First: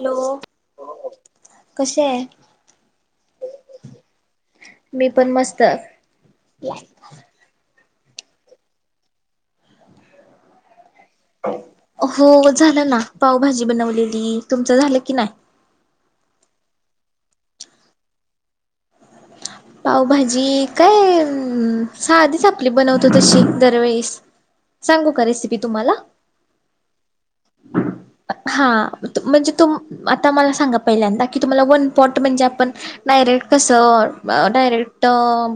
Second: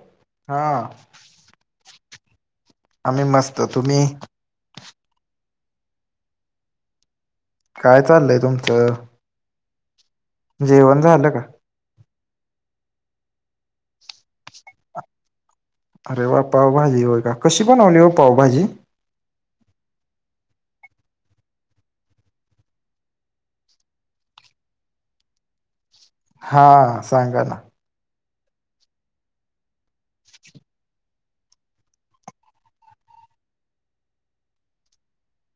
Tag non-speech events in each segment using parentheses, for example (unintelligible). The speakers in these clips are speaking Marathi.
हॅलो हा कशी आहे. आम्ही मस्त. तुम्ही मी पण मस्त. काय चाललय तुमचं. जेवण झालं का? हो झालं ना. पावभाजी बनवलेली. तुमचं झालं की नाही? अरे वा पावभाजी. होय का. कशी बनवली हो पावभाजी? पावभाजी काय अ साधीच आपली बनवतो तशी दरवेळीस. सांगू का रेसिपी तुम्हाला? हा सांगा ना. (inaudible) हा म्हणजे तु आता मला सांगा पहिल्यांदा, की तुम्हाला वन पॉट म्हणजे आपण (unintelligible) डायरेक्ट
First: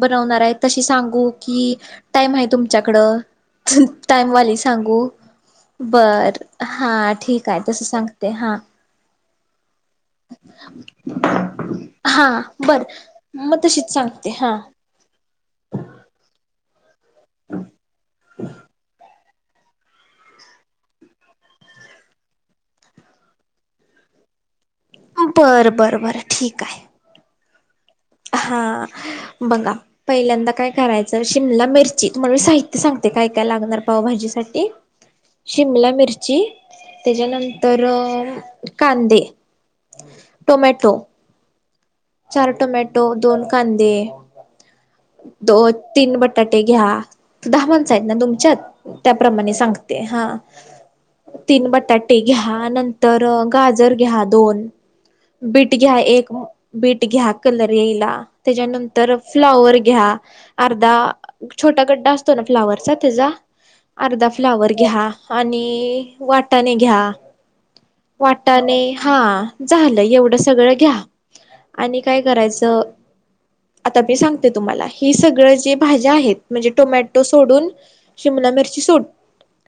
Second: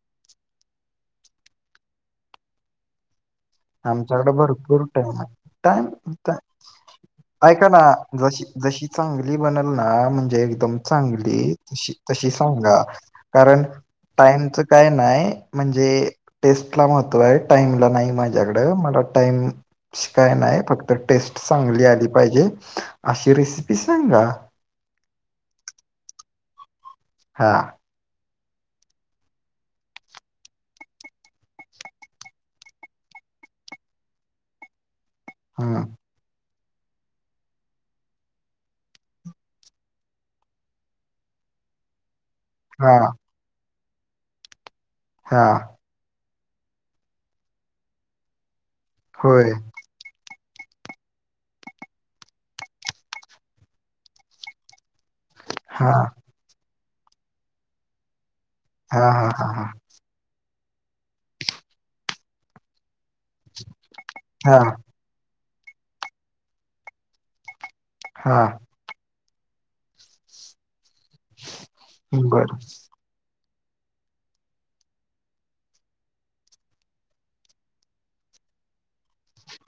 बनवणार आहे तशी सांगु की टाइम आहे तुमच्याकड. आमच्याकडे टाइमवाली भरपूर सांगू. टाइम आहे टाइम बर हा ठीक आहे. ऐका ना तस सांगते जशी हा जशी चांगली बनल ना, म्हणजे एकदम चांगली. तशी तशी हा बर सांगा. मग कारण तशीच सांगते हा. टाईमच काय नाही म्हणजे टेस्ट ला महत्व आहे‌. टाइम ला नाही माझ्याकड. मला टाइम तशी काय नाय. फक्त टेस्ट चांगली आली पाहिजे. अशी रेसिपी सांगा. बर बर बर ठीक आहे. हा हा बघा पहिल्यांदा काय करायचं शिमला मिरची, तुम्हाला मी साहित्य सांगते काय काय लागणार पावभाजी साठी. शिमला हं, मिर ची त्याच्यानंतर अ कांदे, टोमॅटो चार टोमॅटो. हां, दोन कांदे. हां. दोन तीन बटाटे घ्या. दहा माणस आहेत ना तुमच्यात. होय. त्याप्रमाणे सांग ते हा तीन बटाटे घ्या. नंतर गाजर घ्या दोन. बीट हां, घ्या एक बीट घ्या कलर यायला. हां, त्याच्यानंतर हां, हां, हां. फ्लोवर घ्या अर्धा छोटा गड्डा असतो ना फ्लावरचा त्याचा अर्धा हां, फ्लावर घ्या आणि वाटाने घ्या, हां. वाटाणे हा झालं एवढं सगळं घ्या आणि काय बरं. करायचं? आता मी सांगते तुम्हाला हे सगळ जे भाज्या आहेत, म्हणजे टोमॅटो सोडून शिमला मिरची सोड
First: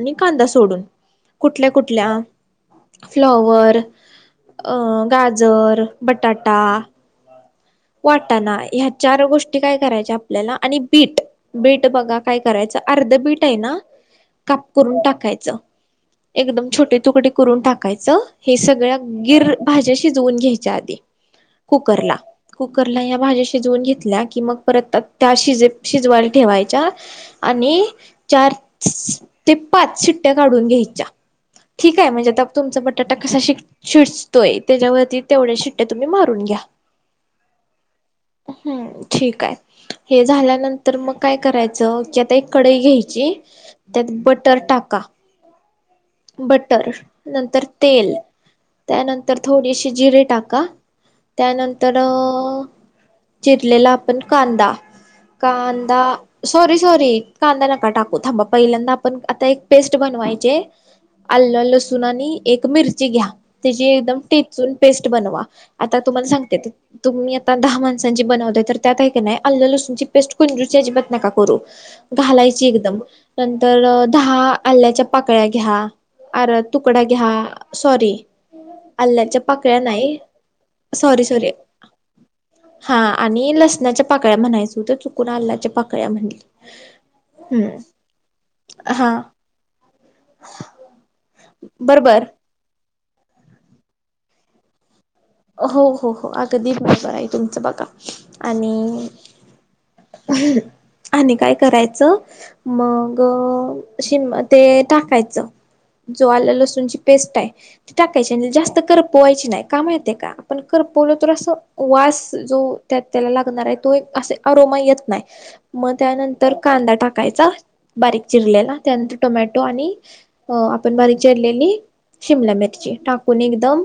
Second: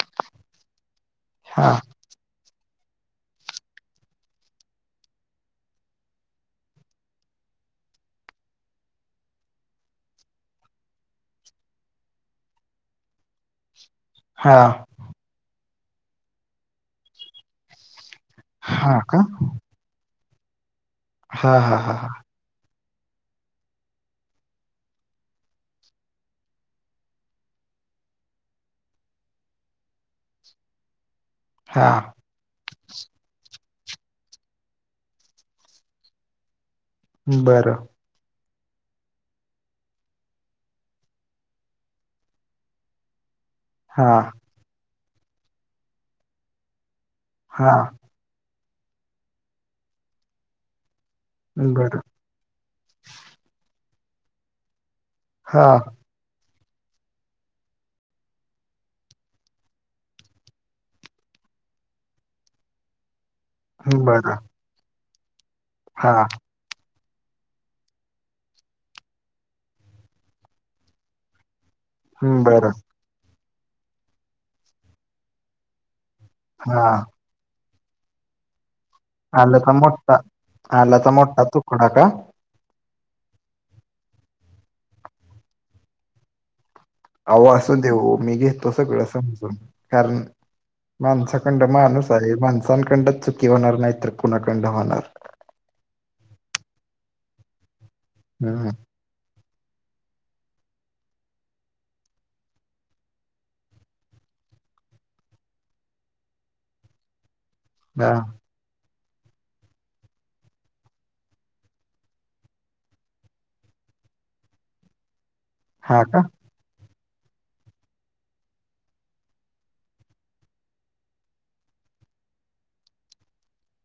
आणि कांदा सोडून, कुठल्या हां, कुठल्या फ्लॉवर अ, गाजर, बटाटा वाटाना, ह्या चार गोष्टी काय करायच्या आपल्याला, आणि बीट बीट बघा काय करायचं, अर्ध बीट आहे ना काप हां. करून टाकायचं, एकदम छोटे तुकडे करून टाकायचं. हे सगळ्या हां का? गिर भाज्या शिजवुन घ्यायच्या आधी हां, हां, हां, हां. कुकरला कुकरला या भाज्या शिजवून घेतल्या, कि मग परत त्या शिजे शिजवायला ठेवायच्या. आणि चार ते पाच शीट्ट्या काढून घ्यायच्या. ठीक आहे हां. म्हणजे आता तुमचा बटाटा कसा शिजतोय, त्याच्यावरती तेवढ्या शिट्ट्या तुम्ही मारून घ्या बरं. हम्म, ठीक आहे. हे झाल्यानंतर मग काय करायचं, की आता एक कडई घ्यायची त्यात हां, बटर टाका, बटर नंतर हां. तेल, त्यानंतर थोडीशी जिरे टाका, त्यानंतर बरं. अ चिरलेला आपण कांदा, हां, कांदा सॉरी सॉरी कांदा नका टाकू थांबा पहिल्यांदा, आपण आता एक पेस्ट बनवायचे आलं लसूण आणि एक मिरची घ्या त्याची एकदम बरं. टेचून पेस्ट बनवा, आता हां, तुम्हाला सांगते तुम्ही आता दहा माणसांची बनवताय तर त्यात आहे का नाही आल्ल लसूनचपेस्टची कुंजूशी अजिबात नका करू. घालायची बरं. एकदम, नंतर दहा आल्याच्या पाकळ्या घ्या. अर हां. तुकडा घ्या, सॉरी आल्याच्या आल्ल का पाकळ्या नाही मोठा, आल्याचा सॉरी मोठा सॉरी तुकडा का? हा आणि लसणाच्या पाकळ्या म्हणायच होत चुकून आलाच्या पाकळ्या म्हणली. अवो असूदे हम्म ओ, मी घेतो सगळं हा समजून, कारण माणसाखंड माणूस बरोबर आहे, माणसांकंडन चुकी होणार नाही तर कुणाकंडन होणार? हो हो हो अगदी बरोबर आहे, तुमचं बघा हं, आणि हम्. आणि काय करायचं मग शिमला ते टाकायचं. जो आल्ल लसूणची पेस्ट आहे, ती हां. टाकायची, आणि जास्त करपवायची नाही, का माहित का? पण करपवलो तर अस वास, जो त्याला लागणार आहे तो असे अरोमा येत नाही मग हां का? त्यान तर कांदा टाकायचा, बारीक चिरलेला, त्यानंतर टोमॅटो, आणि हो, आपण बारीक चिरलेली शिमला मिरची टाकून एकदम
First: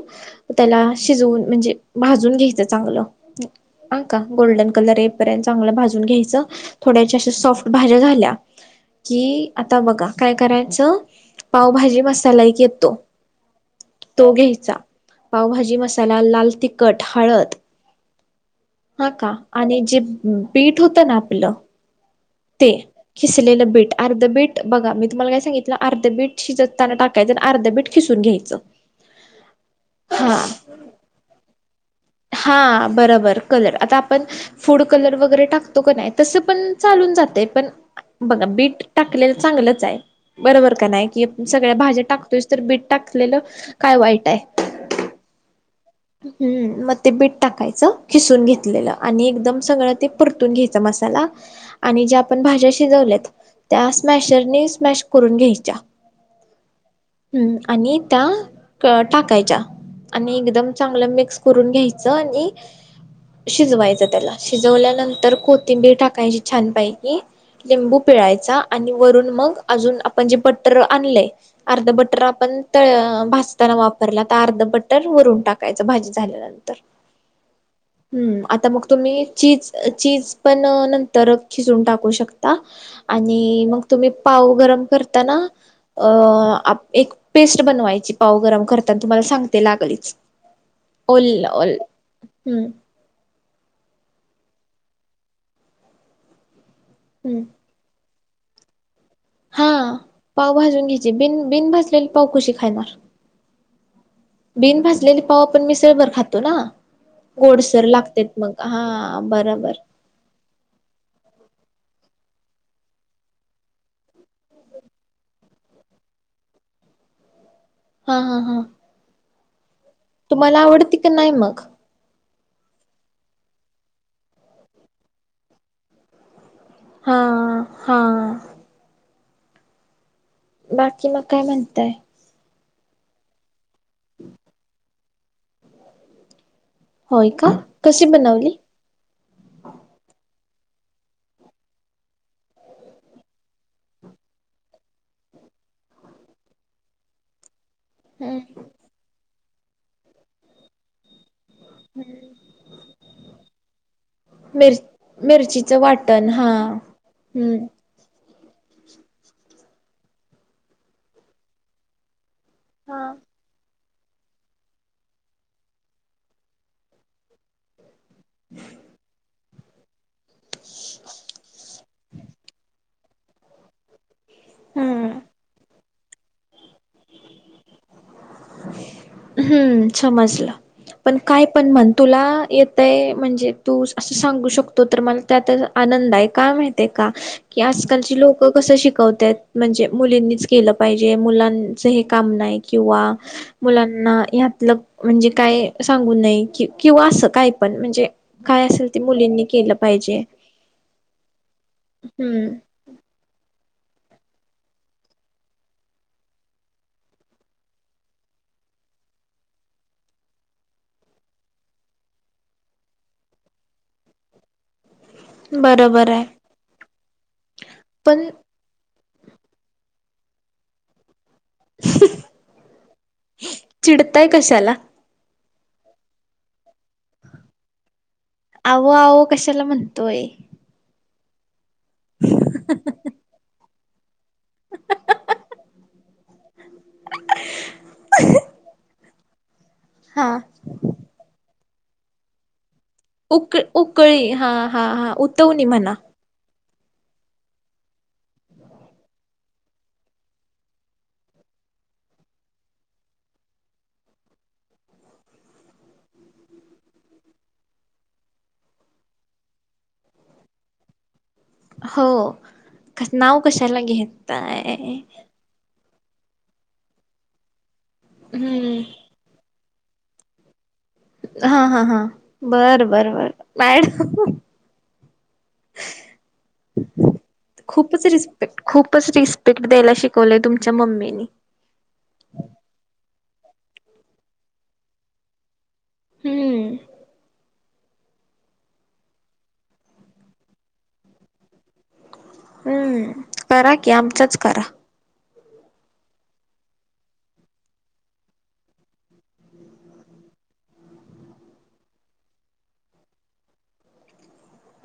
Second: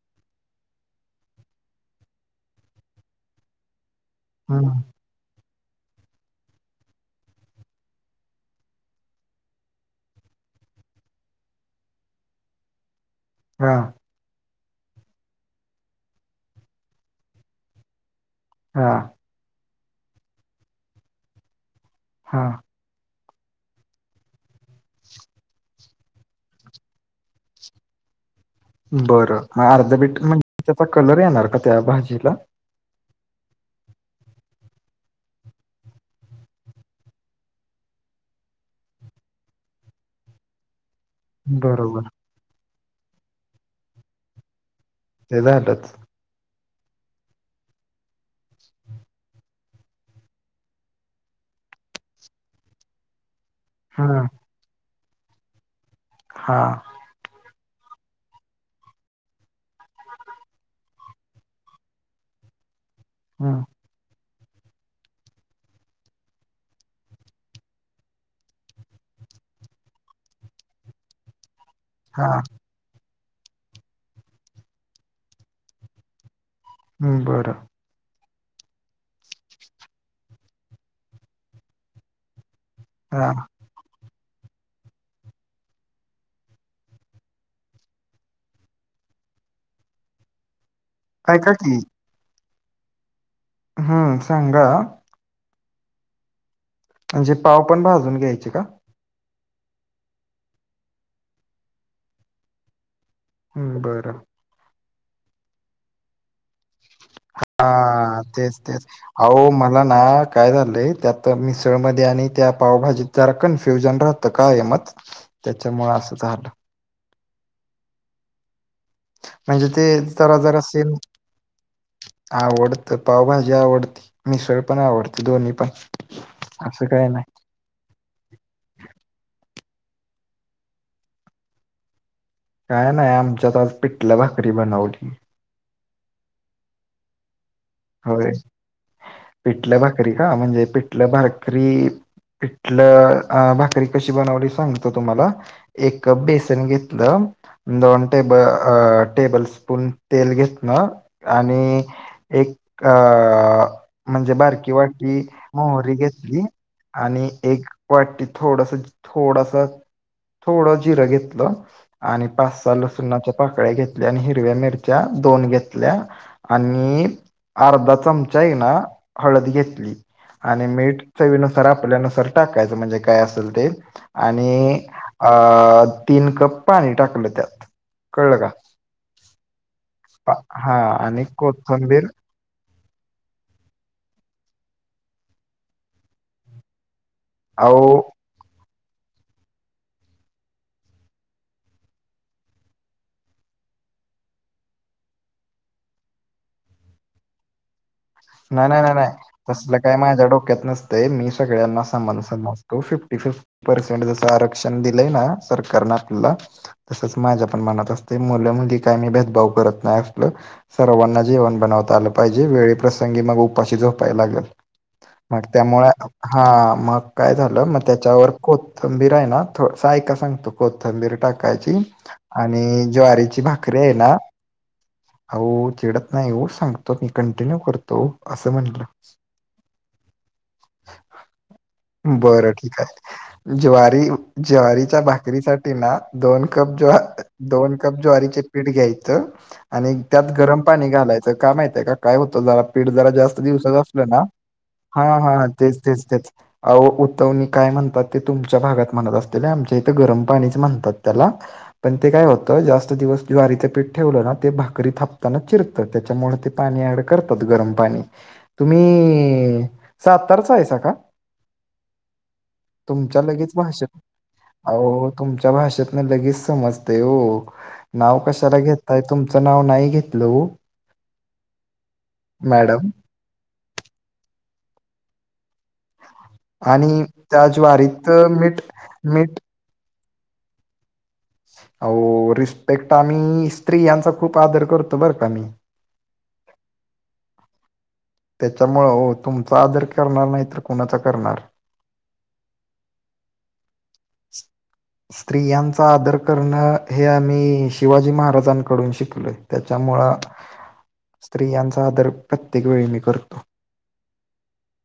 त्याला शिजवून म्हणजे भाजून घ्यायचं चांगलं, हं का हं. गोल्डन कलर चांगल भाजून घ्यायच, थोड्याशा अशा सॉफ्ट भाज्या झाल्या कि, आता बघा काय करायचं, पावभाजी मसाला एक येतो हा. तो घ्यायचा, पावभाजी मसाला, लाल तिखट, हळद हां, हा का, आणि जे पीठ होत ना आपलं हां. के शिजलेलं बीट, अर्ध बीट बघा मी तुम्हाला काय सांगितलं अर्ध बीट शिजताना टाकायचं आणि अर्धं बीट किसून घ्यायचं‌. बरं मग अर्ध बीट म्हणजे त्याचा कलर येणार का त्या भाजीला? हा बरोबर कलर आता आपण फुड कलर वगैरे टाकतो का नाही तसं पण चालून जातय पण बघा बीट टाकलेलं चांगलंच आहे बरोबर का नाही कि सगळ्या भाज्या बरोबर टाकतोच तर बीट टाकलेलं काय वाईट आहे. ते झातात. हम्म, मग ते बीट टाकायचं, खिसून घेतलेलं, आणि एकदम सगळं ते परतून घ्यायचं मसाला. आणि ज्या आपण भाज्या शिजवल्यात त्या हम्म स्मॅशरने स्मॅश करून घ्यायच्या हां, हमम, आणि त्या टाकायच्या, आणि एकदमऽ. चांगलं मिक्स करून घ्यायचं, आणि हम्म शिजवायचं त्याला. शिजवल्यानंतर कोथिंबीर टाकायची छानपैकी. लिंबू पिळायचा आणि वरून मग, अजून आपण जे बट्टर आणलंय. अर्ध बटर हा आपण त भासताना वापरला तर, अर्ध बटर वरून टाकत. कायच भाजी झाल्यानंतर. हम बरं. हम्म आता मग तुम्ही चीज चीज पण, नंतर खिचून टाकू शकता. आता हा आणि मग तुम्ही पाव गरम करता ना. अ एक पेस्ट बनवायची पाव गरम करताना तुम्हाला सांगते लागलीच. उल ऐका उ हम् (unintelligible) (inaudible) हा सांगा. म्हणजे हम्म पाव पण भाजून घ्यायचे का? हा पाव भाजून घ्यायची बिन बिन भजलेली पाव कशे खाणार. हम्म बरं बिन भाजलेली पाव आपण मिसळबर खातो ना. हा गोडसर लागते तेच मग तेच हा अहो बरोबर मला ना काय झालंय त्यात मिसळमध्ये आणि त्या पावभाजीत जरा कन्फ्युजन राहत काय म त्याच्यामुळे असं झालं. हा हा हा. म्हणजे ते जरा तुम्हाला जरा से असेल. आवडते का नाही मग आवडतं पावभाजी आवडती, मिसळ पण आवडते. दोन्ही पण, असं काही हा नाही. हा बाकी मग काय म्हणताय? काय नाही आमच्यात आज पिठलं भाकरी बनवली. होय का? कशी होय बनवली पिठलं भाकरी का, म्हणजे पिठलं भाकरी. पिठलं भाकरी कशी बनवली, सांगतो तुम्हाला. एक कप बेसन घेतलं. दोन टेब टेबल स्पून तेल घेत ना आणि एक अ म्हणजे बारकी मिर वाटी मिरचीचं मोहरी वाटण घेतली हा आणि हम्म एक. वाटी थोडस थोडस थोडं जिरं घेतलं. आणि पाच सहा हा लसुणाच्या पाकळ्या घेतल्या आणि हिरव्या मिरच्या दोन घेतल्या. आणि अर्धा चमचा ना, हळद घेतली. आणि मीठ चवीनुसार आपल्यानुसार टाकायचं, म्हणजे काय असेल ते. आणि हम्म अ तीन कप पाणी टाकलं, त्यात कळलं का. हम्म समजलं हा पण आणि काय पण म्हण कोथंबीर तुला येत. ते म्हणजे तू असं सांगू शकतो तर, मला त्यात आनंद आहे काय माहित का? ही अहो आजकालची लोकं कसं शिकवतायत. म्हणजे मुलींनीच केलं पाहिजे मुलांच हे काम नाही किंवा. मुलांना यातलं म्हणजे काय सांगून नाय कि किंवा असं काय पण म्हणजे काय नाही नाही असेल नाही ते नाही मुलींनी केलं तसलं काही, पाहिजे माझ्या डोक्यात नसतंय मी, सगळ्यांना समान समज हम्म फिफ्टी फिफ्टी पर्सेंट जसं आरक्षण दिलंय ना सरकारने आपल्याला तसच माझ्या पण मनात असते, मुलं मुली काही मी, भेदभाव करत नाही असल. सर्वांना जेवण बनवता आलं पाहिजे वेले प्रसंगी मग उपाशी झोपाय लागेल. मग त्यामुळे बरोबर आहे हा, मग काय झालं मग, पण त्याच्यावर को कॊथंबीर आहे ना, थोडसय आयका सांगतो कोथिंबीर टाक काची आणि ज्वारीची भाकरी आहे ना, चिडताय कशाला हो चिडत नाही ओ सांगतो मी, कंटिन्यू करतो. असं म्हटलं. आवो आवो कशाला म्हणतोय बरं ठीक आहे, ज्वारी ज्वारीच्या भाकरी साठी ना दोन कप ज्वा दोन कप ज्वारीचे पीठ घ्यायचे हा त्यात गरम पाणी घालायच काय माहितय, काय होत जरा पिट जरा जास्त उक दिवसात असल ना उकळी हा हा हा उतवणी तेच म्हणा तेच तेच. अहो उतवणी काय म्हणतात ते तुमच्या भागात म्हणत असतेली, आमच्या इथे गरम पाणीच म्हणतात त्याला. पण ते काय होतं जास्त दिवस ज्वारीचं पीठ ठेवलं ना ते भाकरी थापताना चिरत तर त्याच्यामुळे ते, पाणी ऍड करत फक्त्त गरम पाणी, तुम्ही सातारचा हायसा का? हो तुमच्या नाव लगेच कशाला भाषेत घेताय अहो तुम त्या भाषेतन लगेच समजते ओ नाव कशाला हम्म घेतय तुमच नाव नाही घेत हॅलो. हा हा हा बर मॅडम बर बर आणि त्या खूपच ज्वारीत मीठ रिस्पेक्ट, खूपच मीठ रिस्पेक्ट द्यायला शिकवलेय तुमच्या मम्मीने. आओ रिस्पेक्ट आम्ही स्त्रीयांचा खूप आदर करतो बरं का हम. त्याच्यामुळ हो, तुमचा आदर करणार नाही तर, म कुणाचा करणार? हम्म करा की आमच्याच करा. स्त्रियांचा आदर करणं हे आम्ही शिवाजी महाराजांकडून शिकलोय त्याच्यामुळं (unintelligible) (inaudible) स्त्रियांचा आदर प्रत्येक वेळी मी करतो.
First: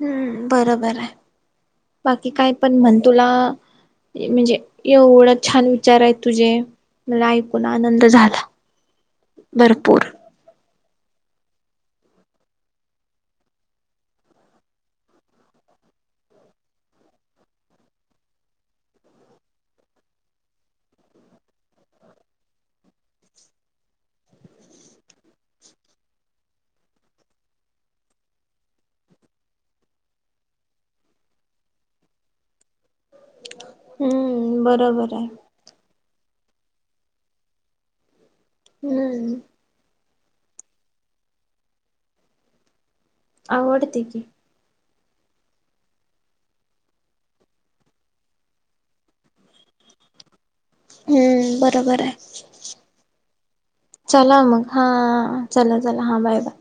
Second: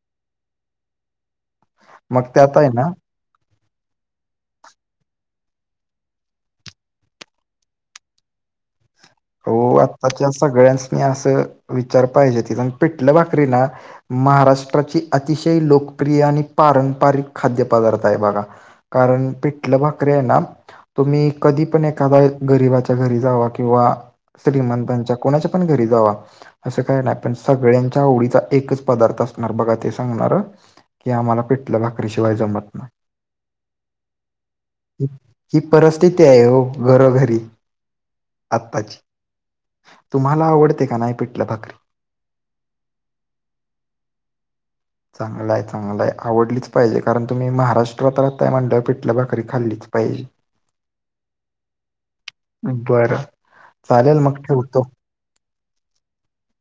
हम्म बरोबर आहे मग बाकी, काय त्यात आहे पण ना म्हण तुला म्हणजे एवढं छान विचार आहे तुझे मला ऐकून आनंद झाला. हो भरपूर आत्ताच्या सगळ्यांस नी असं विचार पाहिजे ती पिटलं भाकरी ना महाराष्ट्राची अतिशय लोकप्रिय आणि पारंपरिक खाद्यपदार्थ आहे बघा. कारण पिटलं भाकरीे आहे ना तुम्ही कधी पण एखादाया गरीबाच्या घरी जावा किंवा श्रीमंतांच्या कोणाच्या पण घरी जावा असं काय नाय पण सगळ्यांच्या आवडीचा एकच पदार्थ असणार बघा ते सांगणार कि आम्हाला पिटलं भाकरी शिवाय जमत नाही. हम्म बरोबर आहे. हि परिस्थिती आहे हो घरोघरी आत्ताची हम्म तुम्हाला आवडते का नाय पीठला भाकरी? आवडतं की चांगलाय चांगलाय आवडलीच पाहिजे कारण तुम्ही महाराष्ट्रात राहताय म्हणलं पीठला भाकरी खाल्लीच पाहिजे. हम्म बरोबर आहे. बरं चालेल चला मग ठेवतो. हा चला चला हा बाय बाय.